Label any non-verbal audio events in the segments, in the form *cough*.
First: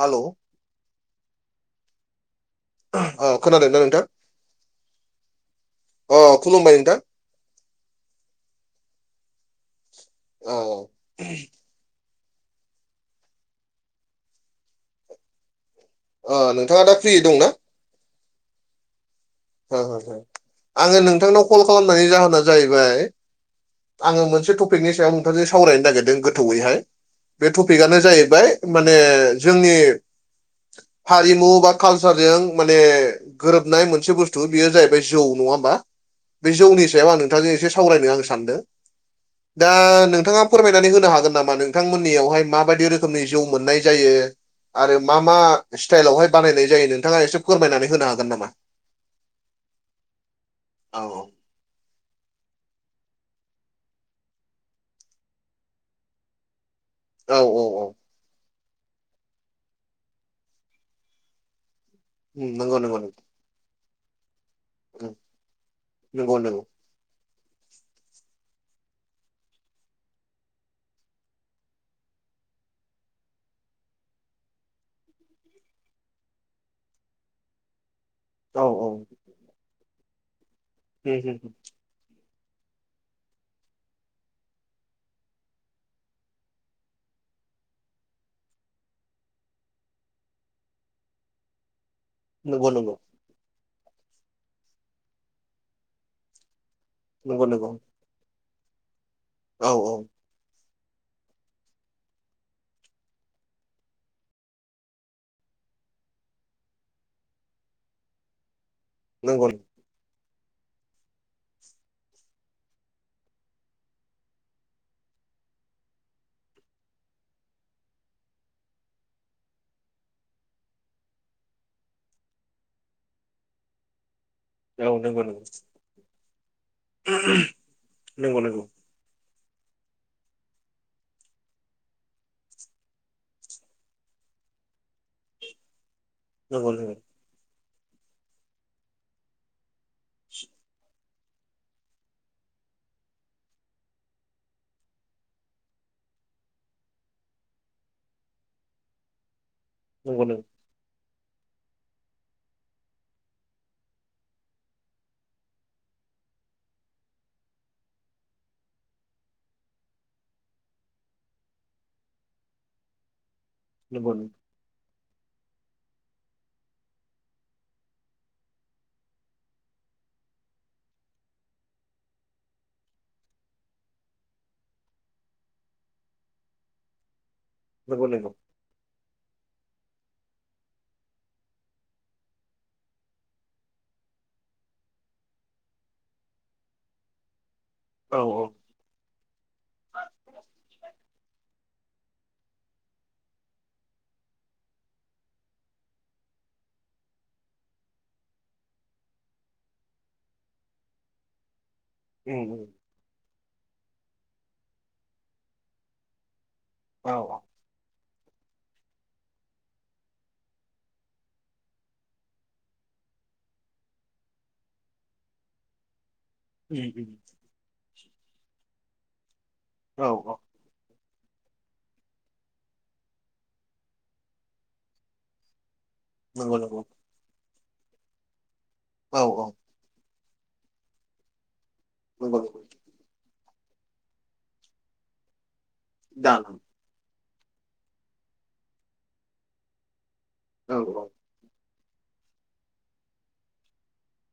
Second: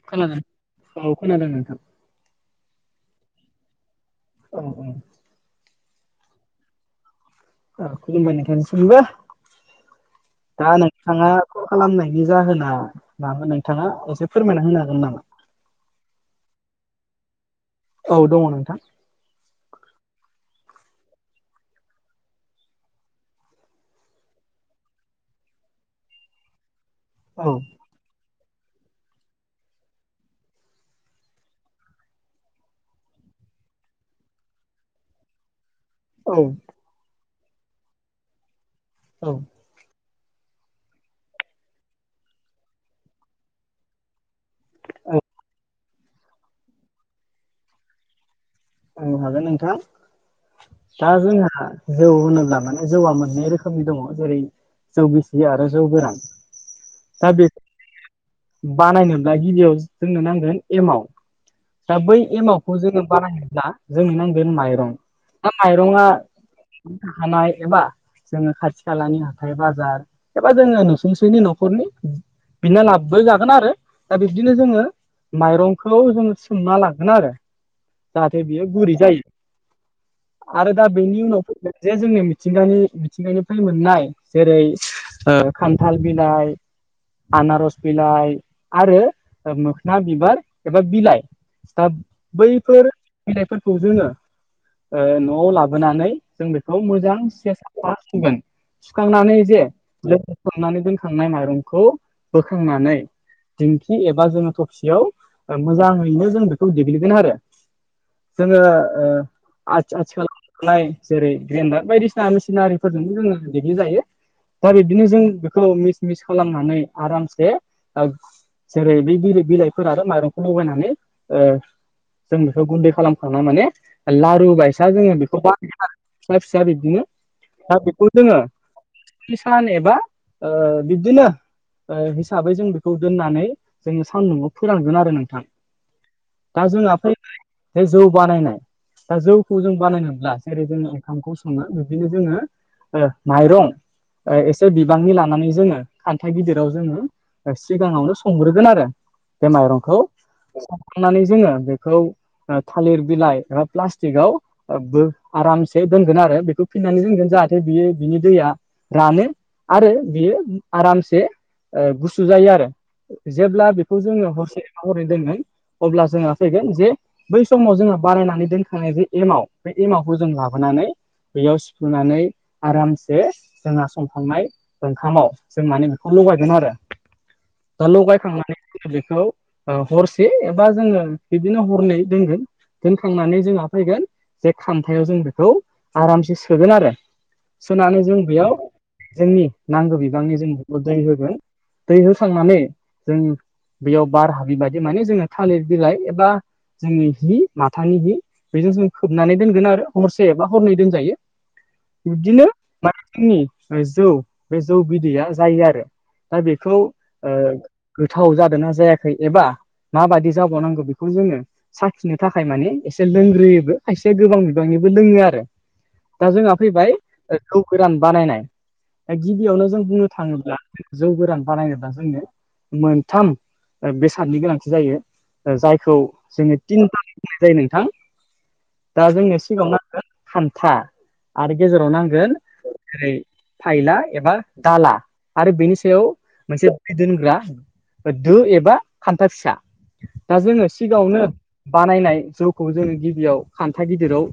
Hello खोनादों औ खोनादों नोंथां। अ खोनादों ना नोंथां? औ औ। अ खुलुमबाय नोंथां। औ खुलुमबाय नोंखाय नसोमबो औ दा नोंथाङा खालामनायनि जाहोना मानो नोंथाङा असे फोरमायना होनो हागोन नामा? नोंथाङा दा फ्रि दंना? औ दङ नोंथां। आङो नोंथांनाव कल खालामनायनि जाहोना जाहैबाय आङो मोनसे टपिकनि सायाव नोंथांजों सावरायनो नागिरदों गोथौयैहाय औ बे टपिकआनो जाहैबाय माने जोंनि हारिमु बा कालसारजों माने गोरोबनाय मोनसे बुस्थु बेयो जाहैबाय जौ नङा होमबा। औ बे जौनि सायाव आं नोंथांजों एसे सावरायनो आं सानदों औ दा नोंथाङा फोरमायनानै होनो हागोन नामा नोंथांमोननियावहाय माबायदि रोखोमनि जौ मोननाय जायो आरो मा मा स्टाइलावहाय बानायनाय जायो नोंथाङा एसे फोरमायनानै होनो हागोन नामा बुंनो हागोन नोंथां औ दा जोंहा जौ होनोब्ला माने जौआ मोननै रोखोमनि दङ जेरै जौ गसि आरो जौ गोरान दा औ बे औ औ बानायनोब्ला गिबियाव जोंनो नांगोन एमाउ दा बै उम, एमाउखौ नंगौ नंगौ जोङो नंगौ बानायायोब्ला जोंनो नांगोन माय दा उम, माइरं आ नंगौ नंगौ हानाय एबा जोङो खाथि खालानि हाथाय बाजार एबा जोङो नुसुंसेनि न'खरनि बिना लाबो जागोन आरो दा बिब्दिनो जोङो माइरंखौ जोङो सोमना लागोन आरो जाहाथे औ बियो औ गुरै उम, जायो। आरो दा बेनि उनाव उम, फैगोन जे जोंनि मिथिंगानि मिथिंगानिफ्राय मोननाय जेरै ओ खान्थाल बिलाइ आनारस बिलाइ आरो मोखोना बिबार एबा बिलाइ दा नंगौ बैफोर नंगौ फैनायफोरखौ जोङो न'आव लाबोनानै जों बेखौ मोज मोजां नंगौ से नंगौ सुगोन सुखांनानै जे औ औ सननानै दोनखांनाय माइरंखौ बोखांनानै दिंखि एबा जोङो थफसियाव मोजाङैनो जों बेखौ देग्लिगोन आरो जोंङो ओ नंगौ औ आ आथिखालाव थानायनाय जेरै ग्रेन्डार बायदिसिना मेसिनारिफोरजोंनो जोङो दिगलि जायो दा बिब्दिनो जों बेखौ मिस मिस खालामनानै आरामसे ओ जेरै बे बि बिलाइफोर आरो माइरंखौ लगायनानै जों गुन्दै खालामखांना माने लारू बायसा नंगौ जोङो नंगौ बेखौ फिसा फिसा बिब्दिनो दा बेखौ नंगौ जोङो नंगौ किसान एबा ओ बिब्दिनो हिसाबै जों बेखौ दोननानै जोङो सानदुआव फोरानगोन आरो नोंथां दा नंगौ जोंहा नंगौ फै बे जौ बानायनाय दा जौखौ जों बानायोबब्ला जेरै जोङो ओंखामखौ सङो बिदिनो जोङो माइरं एसे बिबांनि लानानै जोङो खान्थाइ गिदिराव जोङो सिगाङावनो संग्रोगोन आरो बे माइरंखौ नंगौ संखांनानै जोङो बेखौ थालिर बिलाइ एबा प्लास्टिकआव बो आरामसे दोनगोन आरो बेखौ फिननानै दोनगोन जाहाथे बियो बिनि दैया रानो। आरो बियो आरामसे गुसु जायो आरो जेब्ला बेखौ नंगौ नंगौ जोङो हरसे हरै दोनङो अब्ला जोंहा फैगोन जे बै समाव जोङो बारायनानै दोनखानाय जे एमाव बे एमावखौ जों लाबोनानै बेयाव सिफ्लुनानै आरामसे जोंहा संखांनाय ओंखामाव जों माने बेखौ लगायगोन आरो। *inaudible* दा नंगौ लगायखांनानै जोंङो बेखौ हरसे एबा जोंङो बिबादिनो हरनै दोनगोन दोनखांनानै जोंहा फैगोन जे खामथायाव जों बेखौ आरामसे सोगोन आरो सुनानै औ जों औ बेयाव जोंनि नांगौ बिबांनि जों दै होगोन दै होखांनानै जों बेयाव बार हाबि बादि माने जोङो थालिर बिलाइ एबा जोंङो हि माथानि हि बेजों जों खोबनानै दोनगोन आरो हरसे एबा हरनै दोनजायो *inaudible* बिब्दिनो उम, मानसिनि जौ बे जौ बिदैया जायो आरो। दा बेखौ औ ओ औ गोथाव जादों ना जायाखै एबा माबायदि जाबावनांगौ बेखौ जोंङो साखिनो थाखाय माने एसे लोंग्रोयोबो खायसे गोबां बिबांनिबो लोंङो आरो दा जोंहा उम, फैबाय उम, जौव गोरान बानायनाय दा गिबियावनो जों औ बुंनो औ थांङोब्ला जौ गोरान बानायनोब्ला जोंनो मोनथाम बेसादनि गोनांथि जायो जायखौ नंगौ जोंङो नंगौ तिनथाला जायो नोंथां दा औ जोंनो औ सिगांङाव म हानथा आरो गेजेराव नांगोन नंगौ नंगौ ओरै फायला एबा दाला आरो बेनि सायाव दा मोनसे दोनग्रा दो एबा खान्था फिसा दा जोंङो औ औ सिगांङावनो बानायनाय जौखौबो जोंङो गिबियाव खान्था गिदिराव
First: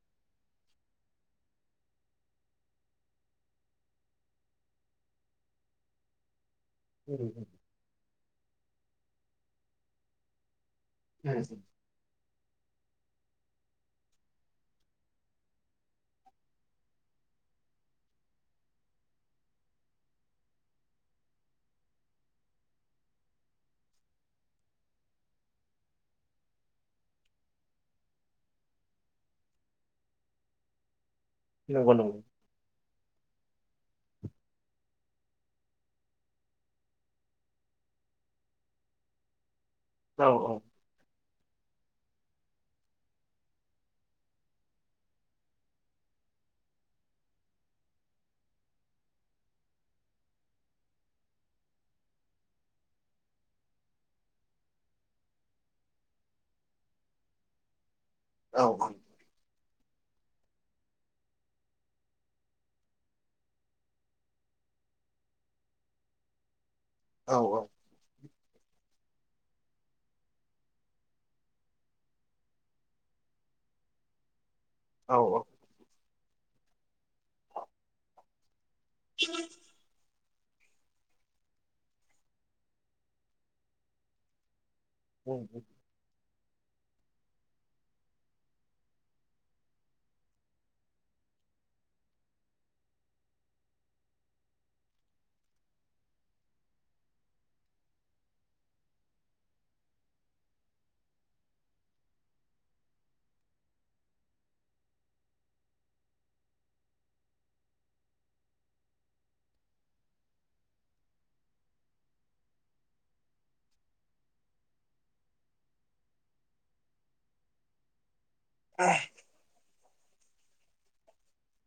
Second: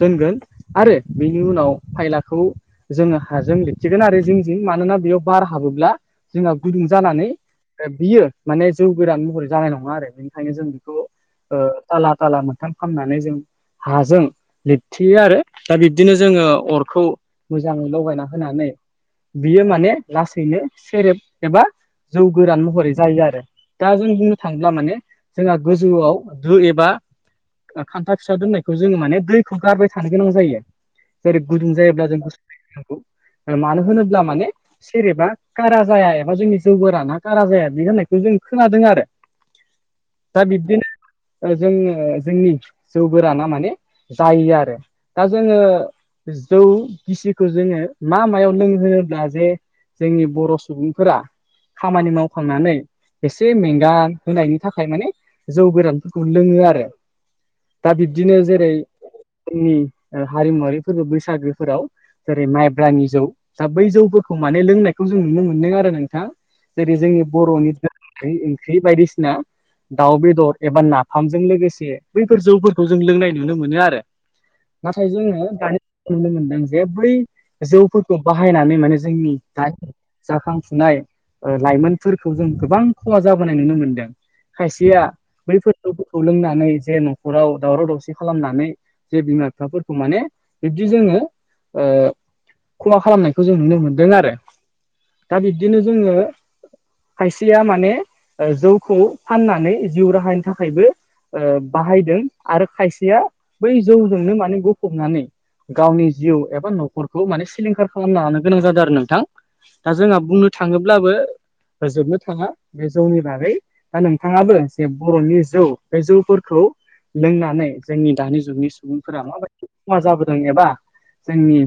दोनगोन आरो बेनि उनाव फायलाखौ जोंङो हाजों लिरथेगोन आरो जिं जिं मानोना बेयाव बार हाबोब्ला जोंहा गुदुं जानानै उम, बियो माने जौ गोरान महरै जानाय नंङा आरो बेनिखायनो जों बेखौ ओ उम, थाला ताला मोनथाम खालामामनानै जों हाजों लिरथियो आरो दा बिब्दिनो जोंङो अरखौ मोजांङै लगायना होनानै बियो माने लासैनो सेरेब एबा जौव गोरान महरै जायो। आरो दा जों बुंनो थांङोब्ला माने जोंहा गोजौआव दो एबा खान्था फिसा दोननायखौ जोंङो माने दैखौ गारबाय थानो गोनां जायो जेरै गुदुं नंगौ जायोब्ला जों *unintelligible* ओ मानो होनोब्ला माने सेरेबा कारा जाया एबा जोंनि जौव गोराना कारा जाया। बि होननायखौ जों खोनादों आरो। औ दा बिब्दिनो ओ जोंङो जोंनि जौ गोराना माने जायो आरो। दा जोंङो जौ गिसिखौ जोंङो मा मायाव लोंहोब्ला जे जोंनि बर' सुबुंफोरा खामानि मावखांनानै एसे मेंगा होनायनि थाखाय माने जौ गोरानफोरखौ लोंङो आरो दा बिब्दिनो औ जेरै उम ओ हारिमुवारि फोरबो बैसागोफोराव जेरै माइब्रानि जौव दा बै जौवफोरखौ माने लोंनायखौ जों नुनो मोन्दों आरो नोंथां। जेरै जोंनि औ बर'नि ओंख्रि बायदिसिना दाउ बेदर एबा नाफामजों लोगोसे बैफोर जौव फोरखौ जों लोंनाय नुनो मोनो आरो। नाथाय औ जोंङो दानि नुनो मोनदों जे बै जौफोरखौ बाहायनानै माने जोंनि दा। जाखांफुनाय लाइमोनफोरखौ जों गोबां खहा जाबोनाय नुनो मोनदों। खायसेया बैफोरखौ लोंनानै जे न'खराव दावराव-दावसि खालामनानै? जे बिमा-बिफाफोरखौ माने बिब्दि जोंङो ओ खहा खालामनायखौ जों नुनो मोनदों आरो। दा बिबदिनो जोंङो खायसेया माने ओ जौव खौव फाननानै जिउ राहानि थाखायबो ओ बाहायदों आरो खायसेया बै जौव जोंनो माने गबनानै गावनि जिउ एबा न'खरखौ माने सिलिंखार खालामना लानो गोनां जादों आरो नोंथां। दा जोंहा बुंनो थांङोब्लाबो होजोबनो थांङा बे जौवनि बागै दा नोंथांङाबो जे बर'नि जौ बे जौफोरखौ लोंनानै जोंनि दानि जुगनि सुबुंफोरा माबायदि खहा जाबोदों एबा जोंनि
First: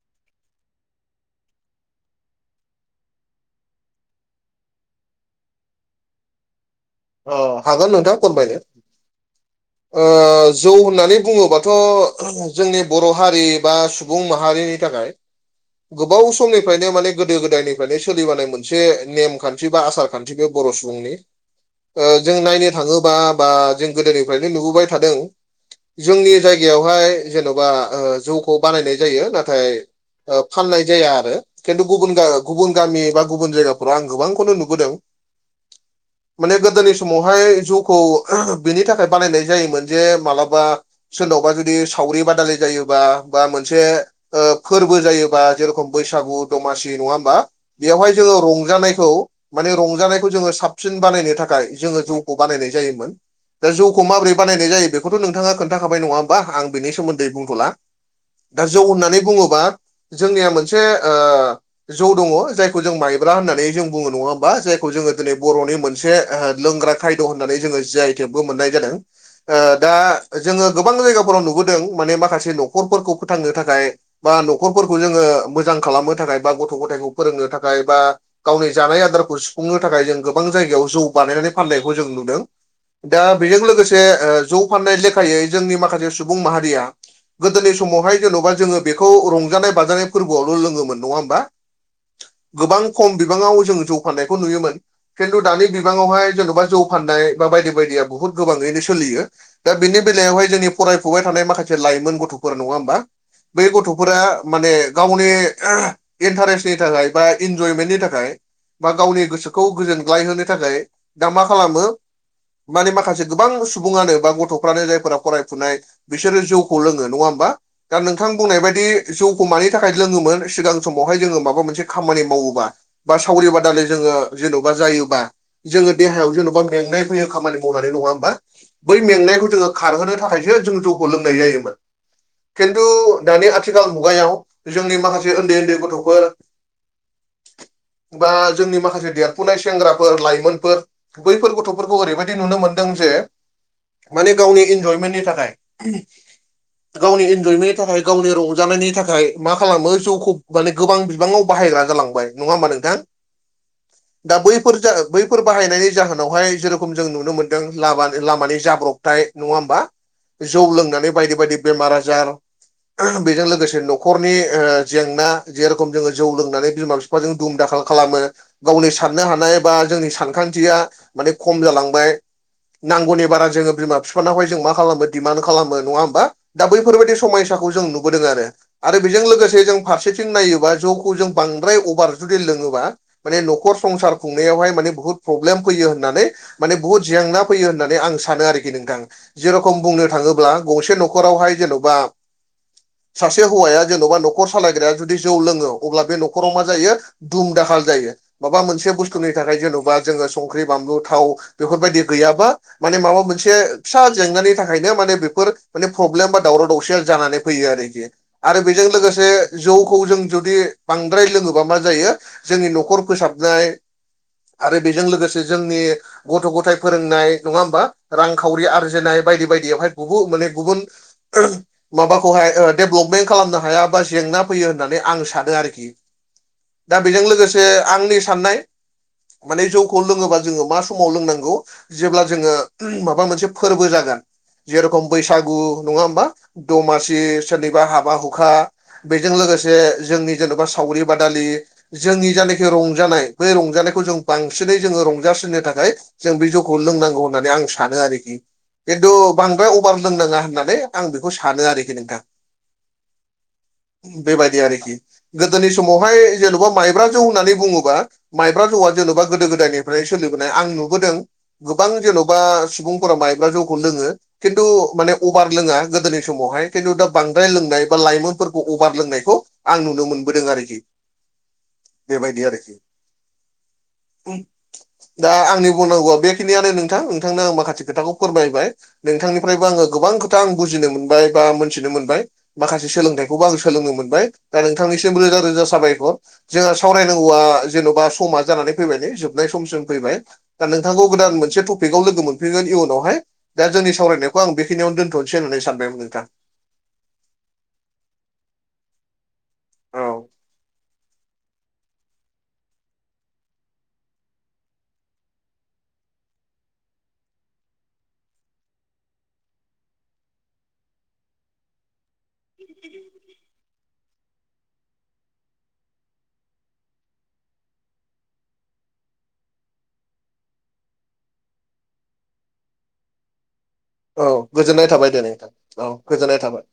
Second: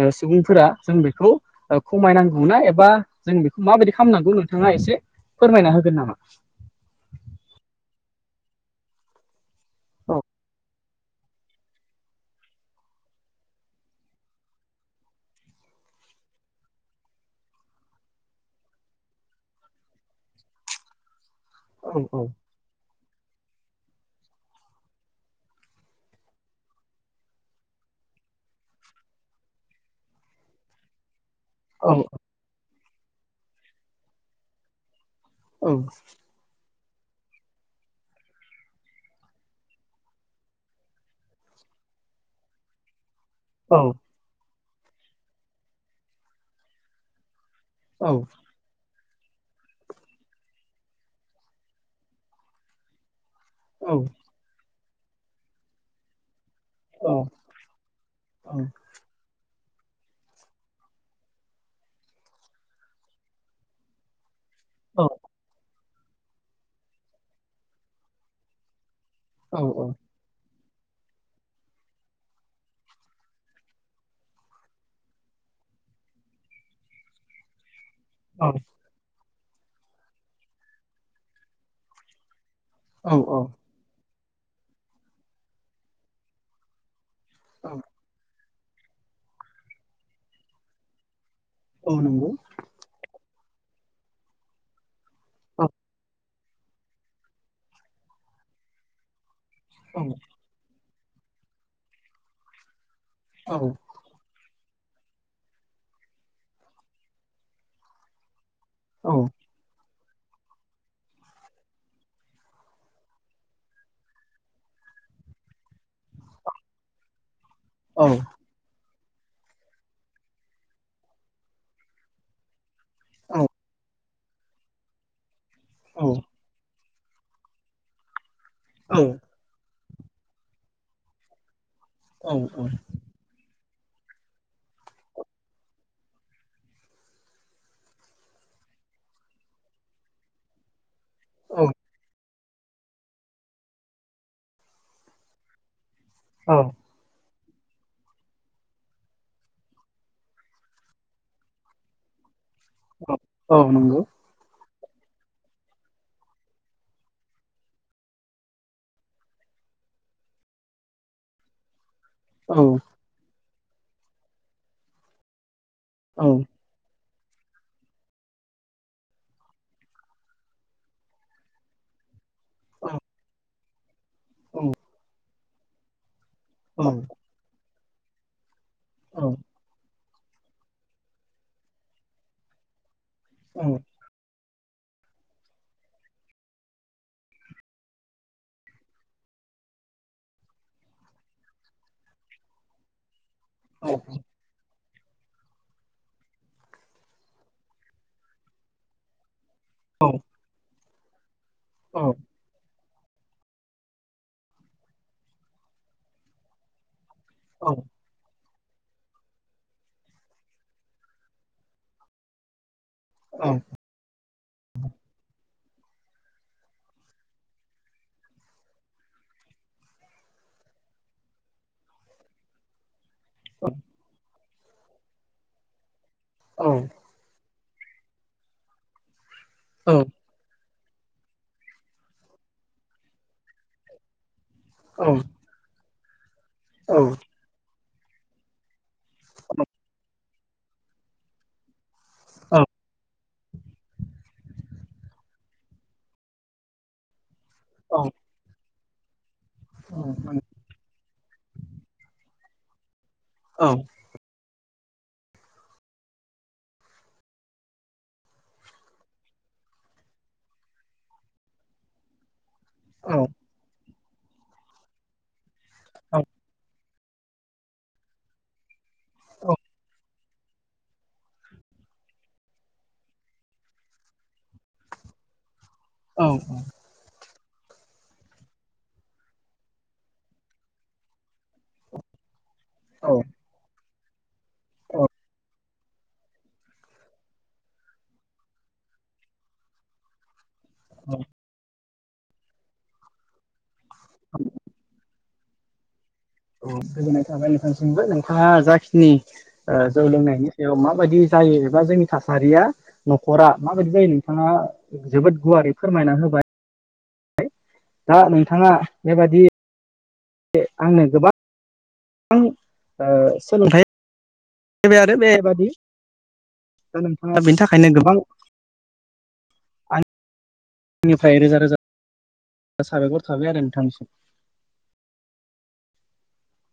ओ सुबुंफोरा जों बेखौ ओ खमायनांगौ ना एबा जों बेखौ माबायदि खालामनांगौ नोंथांङा एसे फोरमायना होगोन नामा? हागोन नोंथां फोरमायनो औ ओ जौ होननानै बुंङोबाथ' जोंनि बर' हारि बा सुबुं माहारिनि थाखाय गोबाव समनिफ्रायनो माने गोदो-गोदायनिफ्रायनो सोलिबानाय मोनसे नेम खान्थि बा आसार खान्थि बे बर' सुबुंनि ओ नंगौ जों नायनो थाङोबा बा जों गोदोनिफ्रायनो नुबोबाय थादों जोंनि जायगायावहाय जेन'बा ओ जौखौ बानायनाय जायो नाथाय ओ फाननाय जाया आरो खिन्थु औ गुबुन नंगौ गुबुन गामि बा गुबुन जायगाफोराव आं गोबांखौनो नुबोदों। औ। माने गोदोनि समावहाय जौखौ बिनि थाखाय बानायनाय जायोमोन जे मालाबा सोरनावबा जुदि सावरि बादालिाय जायोबा बा मोनसे ओ फोरबो जायोबा जेरखम बैसागु दमासि नङा होमबा? औ बेवहाय जोङो रंजानायखौ माने रंजानायखौ जोङो साबसिन बानायनो थाखाय जोङो जौखौ बानायनाय जायोमोन दा औ जौखौ माब्रै बानाय जायो बेखौथ' नोंथाङा खोनथाखाबाय नङा होमबा आं बेनि सोमोन्दै बुंथ'ला औ दा जौ होननानै बुङोबा जोंनिया मोनसे ओ जौ दङ जायखौ जों माइब्रा होननानै जों बुङो नङा बा जायखौ औ जोङो दिनै बर'नि मोनसे आहा लोंग्रा खायद' होननानै जोङो जि आइ टेकबो मोननाय जादों। आ औ दा जोङो गोबां जायगाफोराव नुबोदों माने माखासे न'खरफोरखौ फोथांनो थाखाय बा न'खरफोरखौ जोङो मोजां खालामनो थाखाय बा गथ' गथायखौ फोरोंनो थाखाय बा औ गावनि जानाय आदारखौ सुफुंनो थाखाय जों गोबां जायगायाव जौ बानायनानै फाननायखौ जों नुदों औ दा बेजों लोगोसे आहो जौ फाननाय लेखायै जोंनि माखासे सुबुं माहारिया गोदोनि समावहाय जेन'बा जोङो बेखौ रंजानाय बाजानाय फोरबोआवल' लोङोमोन नङा होमबा? औ नंगौ गोबां खम बिबाङाव जों जौ फान्नायखौ नुयोमोन खिन्थु दानि बिबाङावहाय जेन'बा जौ फाननाय बा बायदि बायदिया बहुद गोबाङैनो सोलियो दा बेनि बेलायाव हाय जोंनि फरायफुबाय थानाय माखासे लाइमोन गथ'फोर नङा होमबा बेै गथ' फोरा माने गावनि इन्टारेस्टनि थाखाय बा इन्जयमेन्टनि थाखाय बा गावनि गोसोखौ गोजोनग्लाय होनो थाखाय दा मा खालामो माने माखासे गोबां सुबुङानो बा गथ'फ्रानो जायफोरा फरायफुनाय बिसोरो जौखौ लोङो नङा होमबा? दा नोंथां बुंनाय बायदि जौखौ मानि थाखाय लोङोमोन सिगां समावहाय जोङो माबा मोनसे खामानि मावोबा बा सावरि बादालि जोङो जेन'बा जायोबा जोङो देहायाव जेन'बा मेंनाय खामानि मावनानै नङा होमबा बै मेंनायखौ जोङो खारहोनो थाखायसो जों जौखौ लोंनाय जायोमोन। खिन्थु दानि आथिखाल मुगायाव जोंनि माखासे उन्दै उन्दै गथ'फोर बा जोंनि माखासे देरफुनाय सेंग्राफोर लाइमोनफोर औ बैफोर गथ'फोरखौ ओरैबाय नुनो मोनदों जे माने गावनि इन्जयमेन्टनि थाखाय औ गावनि इन्जयमेन्टनि थाखाय गावनि रंजानायनि थाखाय मा खालामो जौखौ माने गोबां बिबाङाव बाहायग्रा जालाङो *unintelligible* नङाहोमबा नोंथां औ नोंगौ दा बैफोर जा बैफोर बाहायनायनि जाहोनावहाय जेरेखम जों नुनो मोनदों लाम लामानि जाब्रब थाय नङा होमबा जौ लोंनानै बायदि- बायदि बेमार आजार औ बेजों लोगोसे न'खरनि ओहो जेंना जेरेखम जोङो जौ लोंनानै बिमा फि जों दुम दाखाल खालामो गावनि साननो हानाय बा जोंनि सानखान्थिया माने खम जालांबाय। नांगौनि बारा जोङो बिमा फि नावहाय जों मा खालामो दिमान्ड खालामो नङा होमबा दा बैफोरबायाददि समयसाखौ जों नुबोदों आरो। आरो बेजों लोगोसे जों फारसेथिं नायोबा जौखौ जों बांद्राय अभार जुदि लोङोबा माने न'खर संसार खुंनायावहाय माने बुहुद प्रब्लेम फैयो होननानै माने बुहुत जेंना फैयो होननानै आं सानो आरोखि नोंथां। जि रखम बुंनो थाङोब्ला गंसे न'खरावहाय जेन'बा सासे हौवाया जेन'बा नख खर सालायग्राया जुदि जौ लोङो अब्ला बे न'खराव मा जायो दुम दाखाल जायो। माबा मोनसे बुस्थुनि थाखाय जेन'बा जोङो संख्रि बानलु थाव बेफोरबायदि गैयाबा माने माबा मोनसे फिसा जेंनानि थाखायनो माने बेफोर माने प्रब्लेम बा दावराव दावसिया जानानै फैयो आरोखि आरो बेजों लोगोसे जौखौ जों जुदि बांद्राय लोङोबा मा जायो जोंनि न'खर फोसा नाय आरो बेजों लोगोसे जोंनि गथ' गथाय फोरोंनाय नङा होमबा रांखावरि आरजिनाय बायदि बायदियावहाय गुबु माने गुबुन माबाखौहाय ओथ देभलपमेन्ट खालामनो हाया बा जेंना फैयो होननानै आं सानो आरोखि। ओम दा बेजों लोगोसे आंनि साननाय माने जौखौ लोङोबा जोङो मा समाव लोंनांगौ जेब्ला जोङो माबा मोनसे फोरबो जागोन जेरेखम बैसाग गु नंङा होमबा दमासि सोरनिबा हाबा हुखा बेजों लोगोसे जोंनि जेन'बा सावरि बादालि जोंनि जनाखि औ रं नाय बै रंजानायखौ जों बांसिनै जोङो रंजासिननो थाखाय जों बे जौखौ लोंनांगौ नानै आं औ सानो आरोखि खिन्थु बांद्राय औ अभार लोंनाङा होननानै आं बेखौ सानो आरोखि नोंथां औ। बेबायदि आरोखि गोदोनि समावहाय जेन'बा माइब्रा जौ होननानै बुङोब बा‌ माइब्रा जौआ जेन'बा गोदो गोदायनिफ्राय सोलिबोनाय आं नुबोदों। गोबां जेन'बा सुबुंफोरा औ माइबब्ला जौखौनो लोङो खिन्थु माने अबार लोङा गोदोनि समावहाय खिन्थु दा बांद्राय लोंनाय बा लाइमो फोरखौ अबार लोंनायखौ आं नुनो मोनबोदों आरोखि बेबायदि आरोखि। दा आंनि बुंनांगौआ औ बेखिनियानो नों थां नोंथांनो आं माखासे खोथा फोरमायबाय नोंथनिफ्रायबो आंङो गोबां खोथ आं बजिनो मोन बाय बा मोनथिनो मोनबाय माखासे औ सोलोंथाइखौबो आं सोलोंनो मोनबाय। दा नोंथांनिसिम रोजा रोजा साबायखर जोंहा सावरायनांगौआ जेन'बा समा जानानै फैबाय न जोबनाय सम जों फैबाय दा नोंथांखौ गोदान मोनसे थफ फिखआव लोगो मोनफैगोन इउनावहाय दा जोंनि सावरायनायखौ आं बेखिनियावनो दोन थ'नोसै होननानै सानबायमोन नोंथां। औ गोजोननाय थाबाय नोंथांसिमबो नोंथाङा जाखिनि ओ जौ औ लोंनायनि सायाव माबायदि जायो एबा जोंनि थासारिया न'खरा माबायदि जायो नोंथाङा जोबोद गुवारै फोरमायना होबा दा नोंथाङा बेबादि आंनो गोबा आं ओ सोलोंथाइ फैबाय आरो बेबादि दा नोंथाङा बिनि थाखायनो गोबां आंनिफ्राय रोजा रोजा साबायखर थाबाय आरो नोंथां। औ गोजोननाय थाबाय दे नोंथां औ गोजोननाय थाबाय।